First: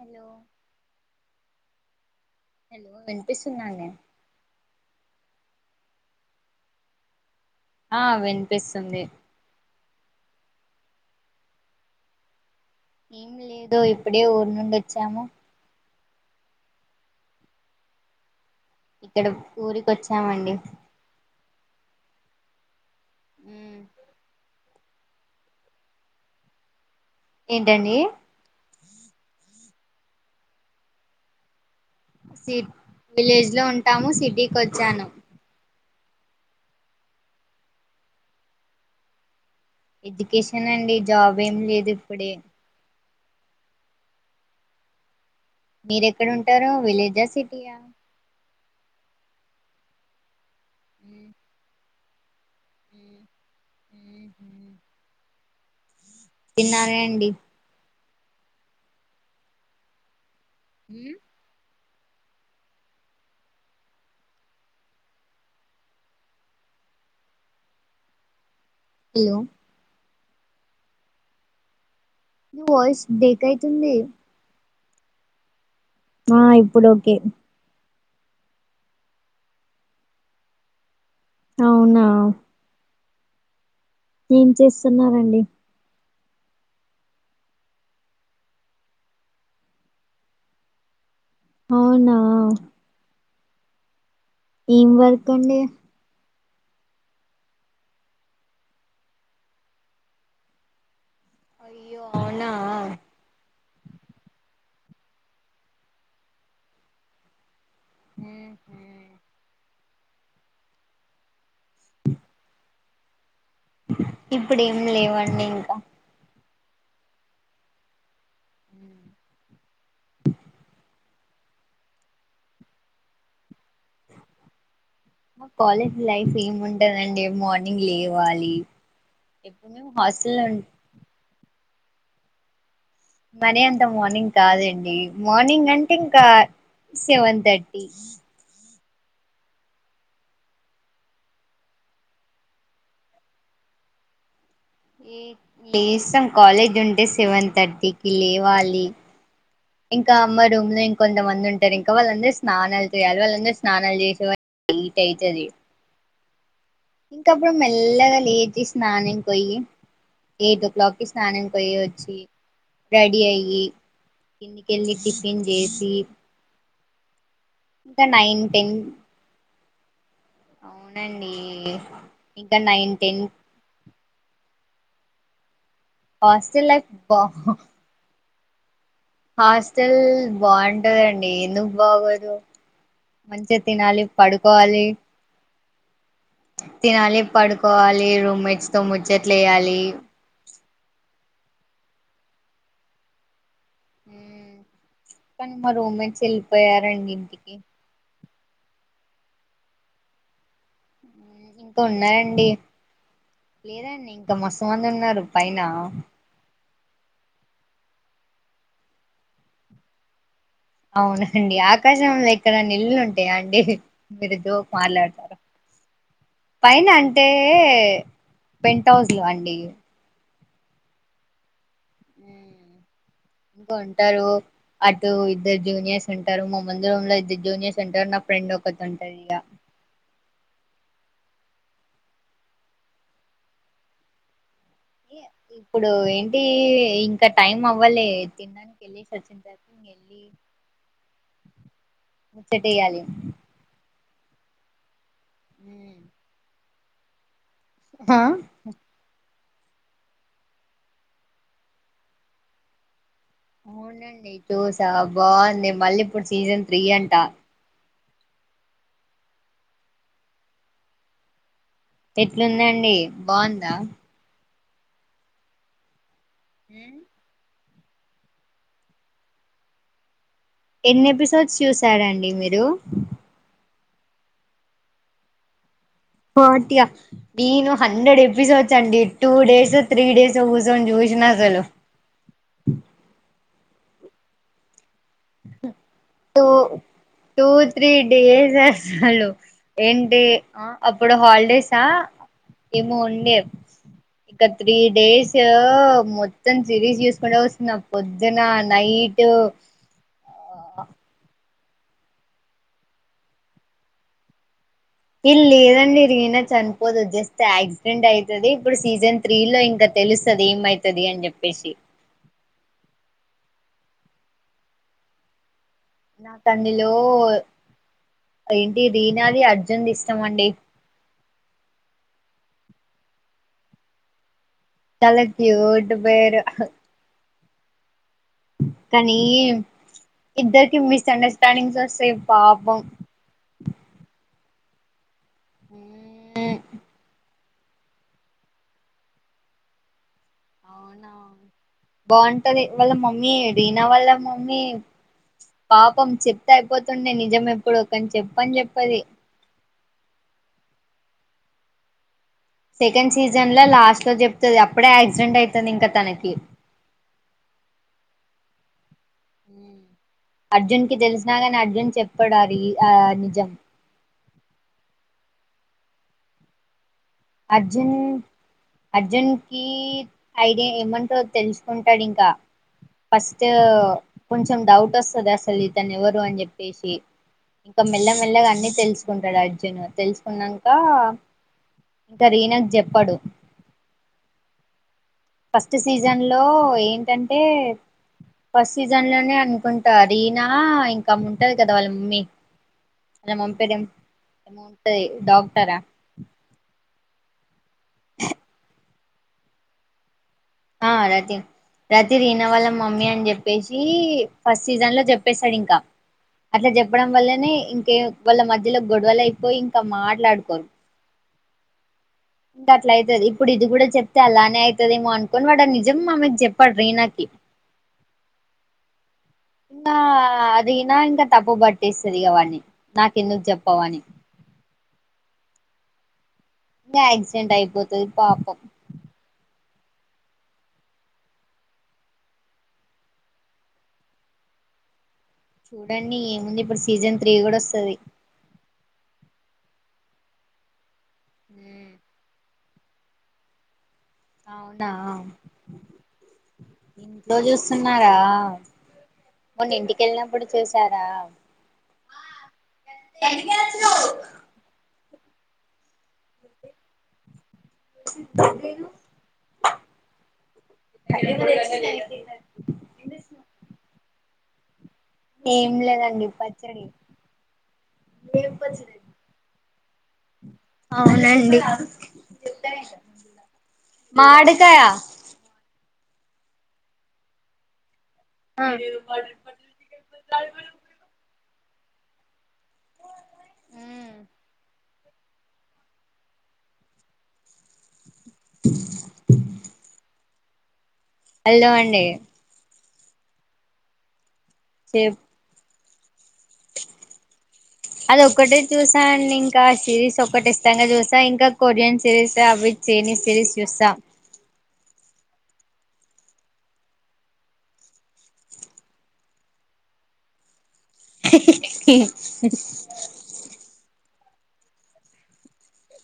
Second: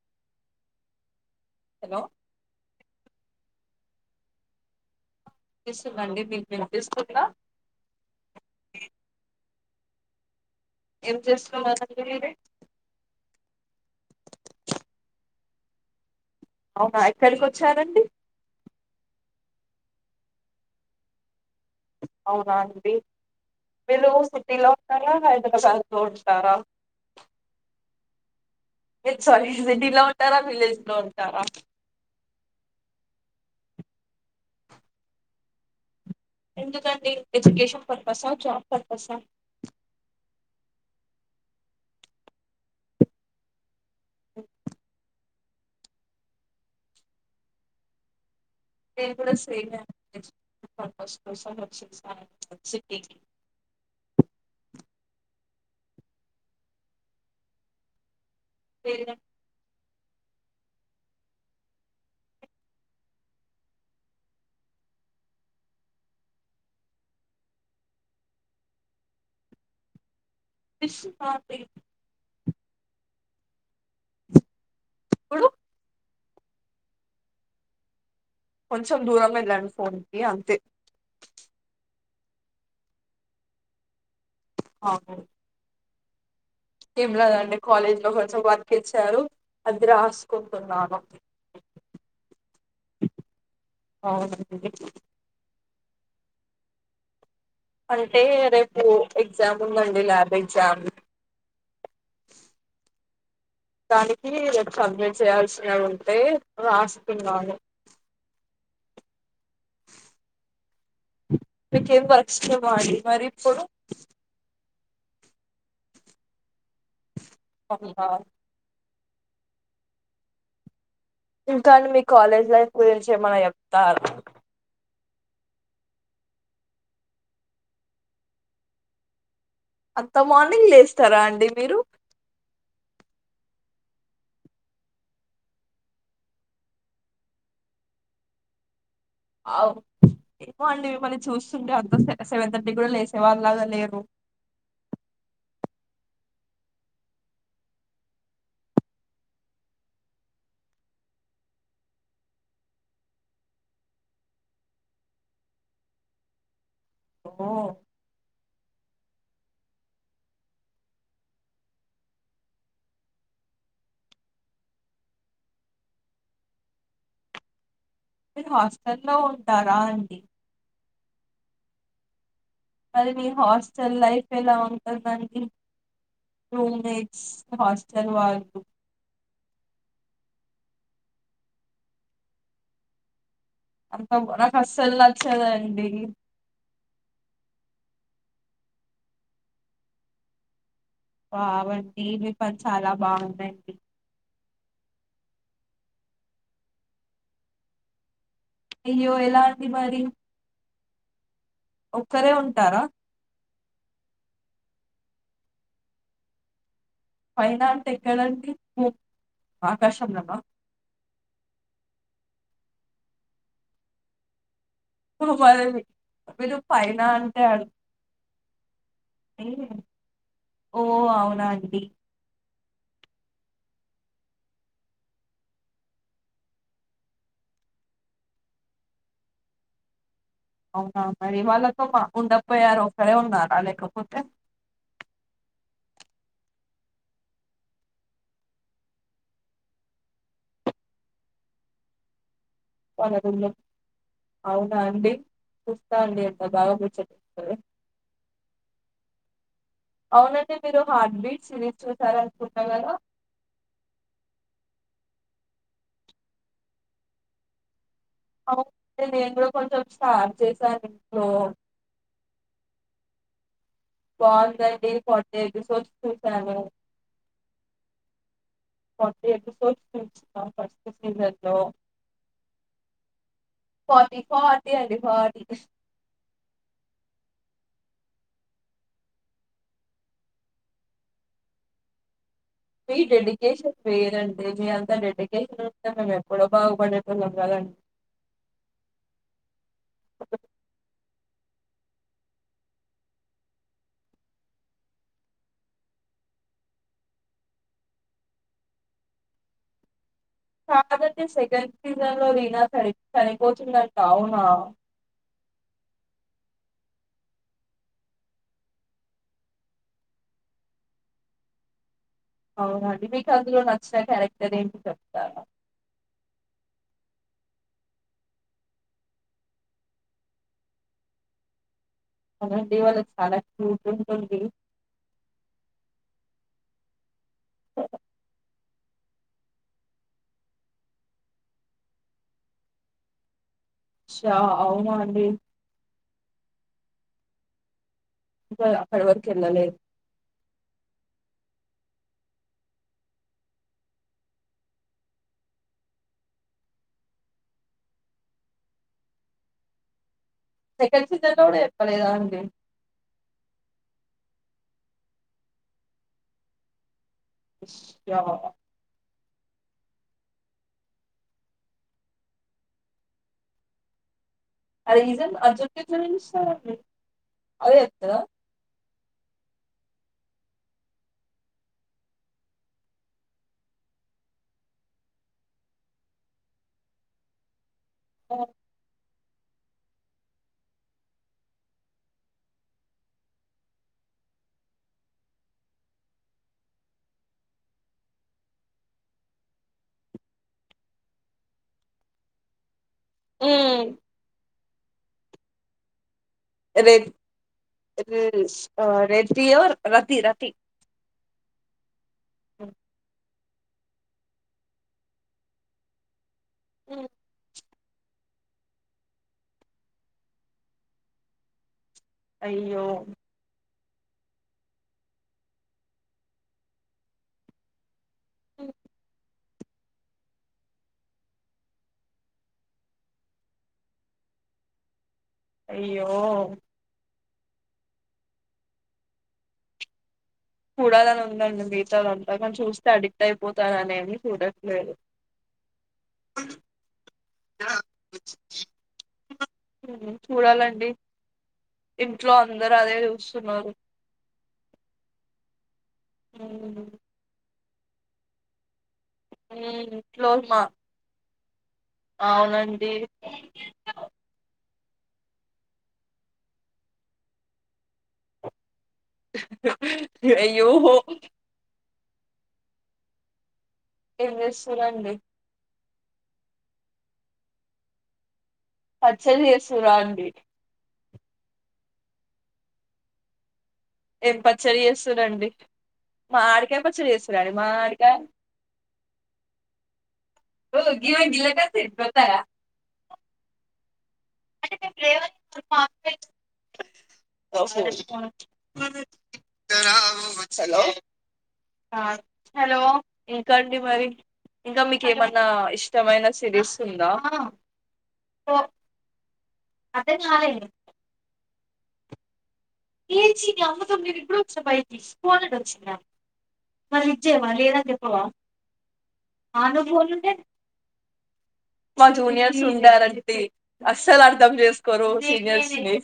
Hello hello hello వినిపిస్తున్దా అండి స్తుందండి మీకు వినిపిస్తుందా ఆ వినిపిస్తుంది. ఏం చేసుకోమా [unintelligible] ఏం లేదు ఇప్పుడే ఊరు నుండి వచ్చాము అవునా ఎక్కడికి వచ్చారండి. ఇక్కడ ఊరికచ్చామండి. అవునా అండి. మీలు సిటీల సరే హైదరాబాద్ కు [unintelligible] ఏంటండి మీరు సిటీలో ఉంటారా విలేజ్ లో ఉంటారా సి విలేజ్ లో ఉంటాము సిటీకి వచ్చాను ఎందుకండి ఎడ్యుకేషన్ పర్పసా జాబ్ పర్పసా ఎడ్యుకేషన్ అండి జాబ్ ఏమి లేదు ఇప్పుడే ఎ మీర ఎక్కడుంటారు విలేజా సిటీయా నేను కూడా సేమ్ ఎ అండి పర్పస్ కోసం వచ్చి హ్మ్ హ్మ్ హు తిన్నారా అండి లేదు అం హ్మ్ హలో పాప్డి మీ వాయిస్ బ్రేక్ అయి ఇప్పుడు ఆ ఇప్పుడు ఓకే కొంచెం దూరం వెళ్ళం ఫోన్కి అంతే అవునా ఏం అవును, చేస్తున్నారండి ఏం లేదండి కాలేజ్ లో కొంచెం వర్క్ ఇచ్చారు అది రాసుకుంటున్నాను అవునా అవునండి ఏం వర్క్ ఉండ అంటే రేపు ఎగ్జామ్ ఉందండి ల్యాబ్ ఎగ్జామ్ అయ్యో అవునా దానికి సబ్మిట్ చేయాల్సినవి ఉంటే రాసుకున్నాను హ్మ్ హు మీకేం వర్క్స్ లెవా అండి మరి ఇప్పుడు ఇప్పుడు ఏం లేవండి ఇంకా [unintelligible] ఇంకాని మీ కాలేజ్ లైఫ్ గురించి ఏమన్న చెప్తారు మా కాలేజ్ లైఫ్ ఏముంటందండి మార్నింగ్ లేవ్వాలి అంత మార్నింగ్ లేస్తారా అండి మీరు మరి అంత మార్నింగ్ కాదండి మార్నింగ్ అంటే ఇంకా సెవెన్ థర్టీ అవు ఏమో అండి మిమ్మల్ని చూస్తుంటే అంత సెవెన్ థర్టీ కూడా లేసేవాళ్ళలాగా లేరు లేస్తాం కాలేజ్ ఉంటే సెవెన్ థర్టీకి లేవాలి ఇంకా అమ్మ రూమ్ లో ఇంకొంతమంది ఉంటారు ఇంకా వాళ్ళందరు స్నానాలు చేయాలి వాళ్ళందరు స్నానాలు చేసే లేట్ అయితది ఇంకా ఓ అప్పుడు మెల్లగా లేచి స్నానం పోయి ఎయిట్ ఓ క్లాక్కిి స్నానంకి పోయి వచ్చి రెడీ అయ్యి కిందికెళ్ళి టిఫిన్ చేసి ఇంకా నైన్ టీన్ తరా అండి అవునండి ఇంకా నైన్ మరి టెన్ న హాస్టెల్ లైఫ్ ఎలా సపానికినికి రూ హాస్టల్ లైఫ్ బా హస్టల్ వాల్ హాస్టల్ బాగుంటందండి ఎందుకు బాగోదు మంచిగా తినాలి పడుకోవాలి అ తినాలి పడుకోవాలి రూమ్మేట్స్ తో ముచ్చట్లు వేయాలి బబట్ దవి పని చాలా బాగుందడి కానీ మా రోమాన్స్ వెళ్ళిపోయారండి ఇంటికి అయ్యో ఎలా అంటి మరి ఇంకా ఒక్కరే ఉన్నారండి ఉంటారా లేదండి ఇంకా మస్తు మంది ఉన్నారు పైన పైన అంటే ఎక్కడంటడి ఆకాశందమ్మా అవునండి ఆకాశంలో ఎక్కడ నీళ్లు ఉంటాయా అండి మీరు దో మాట్లాడతారు మరి పైన అంటే పెంట్ హౌస్లు అండి ఓ అవునాగది ఇంక ఉంటారు అటు ఇద్దరు జూనియర్స్ ఉంటారు మామందు రూ లో ఇద్దరు జూనియర్స్ ఉంటారు నా ఫ్రెండ్ ఒకటి ఉంటారు ఇక అవునా మరి వాళ్ళతో మా ఉండపోయారు ఒకసరే ఉన్నారా లేకపోతే ఇప్పుడు ఏంటి ఇంకా టైం అవ్వాలి తినడానికి వెళ్ళి సచ్చిన్ తేకి ఇకెళ్ళి ముచ్చటయాలి వాళ్ళ రూమ్ లో అవునా అండి కుస్తా అండింత బాగాబ చె హా అవునండి మీరు హార్ట్బీట్ సిరీస్ చూసార అనుకుంటు కదా అవునండి చూస బాగుంది మళ్ళీ ఇప్పుడు సీజన్ త్రీ అంటా అవుే నేను కూడా కొంచెం స్టార్ట్ చేసాను ఇంట్లో ఎట్లుందండి బాగుందా బట స ఈసారి కొత్త ఎపిసోడ్స్ చూస్ ఎన్ని ఎపిసోడ్స్ చూశారండి మీరు ఫార్టీ ఫార్టీ అండి ఫాటీ టిగా నేను హండ్రెడ్ ఎపిసోడ్స్ అండి టూ డేస్ త్రీ డేస్ కూర్చొని చూసిన అసలు వ డ్రీ ఏష పేరుఅండి టూ బాగుపడేటోళ్ళం టూ కదండి త్రీ డేస్ హలో ఏంటి ఆ అప్పుడు హాల్డే డేసా ఏమో ఉండే ఇక త్రీ డేస్ మొత్తం సిరీస్ చూసుకుంటే వస్తున్నా పొద్దున night Father's Day second season లో రీనా చనిపోతాదా అవునా ఇల్లి లేదండి వీనస్ చనిపోదు జస్ట్ యాక్సిడెంట్ అయితది ఇప్పుడు సీజన్ త్రీ లో ఇంకా తెలుస్తుది ఏమైతది అని చెప్పేసి అవునండి మీకు అందులో నచ్చిన క్యారెక్టర్ ఏంటి చెప్తాను నా అందులో ఏంటి రీనాది అర్జున్ది ఇష్టం అండి కొందరు దీవాలి [unintelligible] చాలంటడి చాలా క్యూట్ పేరు అఓ కానీ ఇద్దరికి మిస్ అండర్స్టాండింగ్స్ వస్తాయి పాపం చా అవునా అండి ఉ హు ఇంకా అక్కడవరకువెళ్లాల అవునా బాగుంటది వాళ్ళ మమ్మీ రీనా వాళ్ళ మమ్మీ పాపం చెప్తే అయిపోతుండే నిజం ఎప్పుడు కాని చెప్పని చెప్పది సెకండ్ సీజన్ లో కూడా చెప్పలేదా అండి సెకండ్ సీజన్ లో లాస్ట్ లో చెప్తుంది అప్పుడే యాక్సిడెంట్ అయితది ఇంకా తనకి అ అర్జున్ కి తెలిసినా కానీ అర్జున్ చెప్పడు ఈ ఆ నిజం అ రీజన్ అర్జున్ కు ఎట్లా తెలుసు అర్జన్ అర్జున్కి ఐడియా ఏమంటో తెలుసుకుంటాడు ఇంకా ఫస్ట్ కొంచెం డౌట్ వస్తుంది అసలు ఇతను ఎవరు అని చెప్పేసి ఇం మెల్ల మెల్లగాఅన్ని తెలుసు కుంటాడు అర్జును తెలుసుకున్నాక ఇంక రీనాకు చెప్పడు ఫస్ట్ సీజన్ లో ఏంటంటే ఫస్ట్ సీజన్ లోనే అనుకుంటా రీనా ఇంకా ఉంటది కదా వాళ్ళ మమ్మీ వాళ్ళ మమ్మీ పేరేం ఉదయ్ డాక్టరా రేప్ రష్ స్టార్ట్ ఎస్టీఓ రాతిర ఆ రతి రతి రీనా వాళ్ళ మమ్మీ అని చెప్ప చెప్పేసి ఫస్ట్ సీజన్ లో చెప్పేసాడు ఇంకా అట్లా ఉమ్. చెప్పడం వల్లనే ఇంకా ఏం వాళ్ళ మధ్యలో గొడవలు అయిపోయి ఇంకా మాట్లాడుకోరు ఇంకా అయ్యో అట్లా అయితది ఇప్పుడు ఇది కూడా చెప్తే అలానే అవుతుందేమో అనుకోని వాడుని నిజం మూమెంట్ చెప్పాడు రీనాకి ఉ ఇంకా అది రీనా ఇంకా తప్పు పట్టిస్తది ఇగ వాన్ని నాకెందుకు చెప్పవని అయ్యో ఇ ఆక్సిడెట్ అయిపోత పాపం చూడాలని ఉండండి మిగతాలు అంతా కాని చూస్తే అడిక్ట్ అయిపోతారునేని చూడట్లేదు చూడండి ఏముంది ఇప్పుడు సీజన్ స్త్రీ కూడా వస్తుంది ఉమ్ చూడాలండి ఇంట్లో అందరు అదే చూస్తున్నారు అవునా అవును సన్నారా మను ఇంట్లో ఇంటికెళ్ళినప్పుడు మా చూసారా అవునండి ధెండిగే తెచ్చినావ్ శ్రీను హా హా హా అయో ఎమ్ చెస్టునారు ఏం లేద డి పచ్చడి పచ్చడి సూరాండ అవునండి ఏం పచ్చడి మామిడికాయ చేస్తుందండి మా ఆడికాయ పచ్చి చేస్తురండి మా ఆడికాయ బ బ చె [unintelligible] ఓ గీవా గిలా కస్త గతారా లేవ [unintelligible] ఓహో రా [unintelligible] హలో హలో ఆ అండి హలో ఇంకాండి మరి ఇంకా మీకు చెప్ ఏమన్నా ఇష్ట మైననా సిరిస్ ఉందా అండ్ ఇంకా సిరీస్ అర్థం ఒక్కటి కాలేదు ఇష్టంగా చూస్తా ఇంకా కొరియన్ సిరీస్ అవి చైనీస్ ఏ సిరీస్ అ చూస్తా తమ్ మీ కూడా వచ్చప్పయ తీసుకోలని వచ్చిందా మరి ఇచ్చేవా లేదని చెప్పవ అనుభలు ఉండే మా జూనియర్స్ ఉండార అండి అస్ అసలు అర్థం చేసుకోరు సీనియర్స్ ని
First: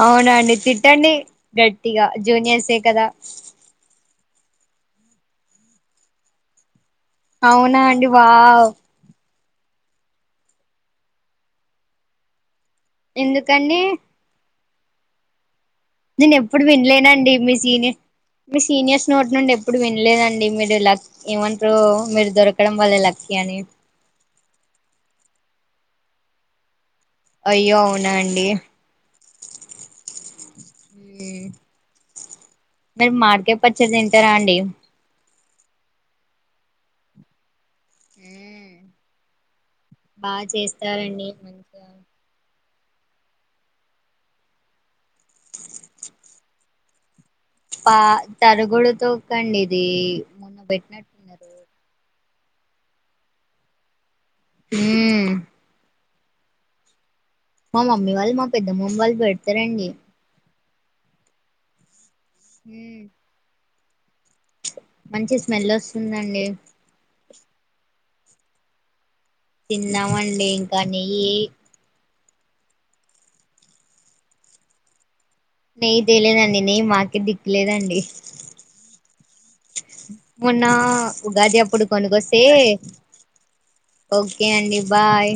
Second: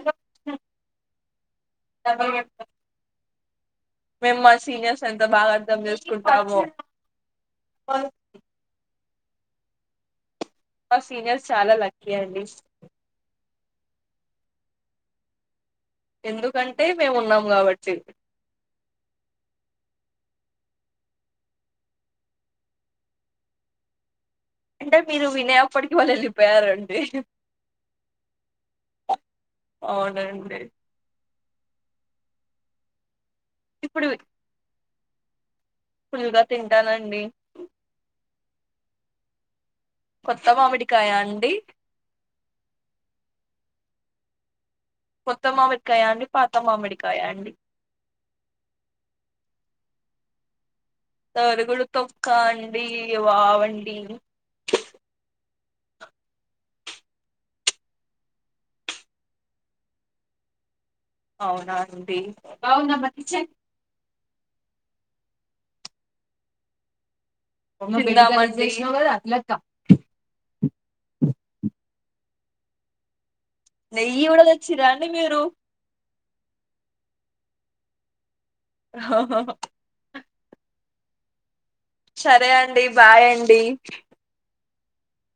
అవునండి తిట్టండి గట్టిగా జూనియర్సే కదా మేము మా సీనియర్స్ అంతా బాగా అర్ధం చేసుకుంటాము. అవునా అండి వావ్ మా సీనియర్స్ చాలా లక్కీ అండి ఎందుకండి నేను ఎప్పుడు ఎందుకంటే మేము వినలేనండి. ఉన్నాం మీ కాబట్టి సీనియర్ మీ సీనియర్స్ నోటి నుండి ఎప్పుడు వినలేదండి. మీ లక్ ఏమంటరు మీరు దొరకడం వల్ల లక్కే అని అంటే మీరు వినే అప్పటికి వాళ్ళు వెళ్ళిపోతారన్ అయ్యో అవునా అండి అవునండి మీ మరద్ కేపచ్చి ఇప్పుడు తింటరా అండి ఫుల్గా తింటానండి ఊహుమ్ కొత్త మామిడికాయ అండి మంచిగా కొత్త మామిడికాయ అండి పాత మామిడికాయ అండి పా తరుగుడు తోకండి ఇది బె తవరుకుడు తొం కాండి వావండి హుమ్ మా మమ్మీ వాళ్ళు మా పెద్దమ్మమ్మ వాళ్ళు పెడతారండి అవునాన్ బావున ఉమ్ మ కిచన్ మంచి స్మెల్ వస్తుందండి మందా తిందామండి కానీ నెయ్యి కూడలు ఇచ్చురా అండి మీరు తెలేదండి నే మాకె దిక్కులేదండి. హహ మొన్న ఉగాదిబ్ సరే అండి బాయ్ అండి ఓకే అండి బాయ్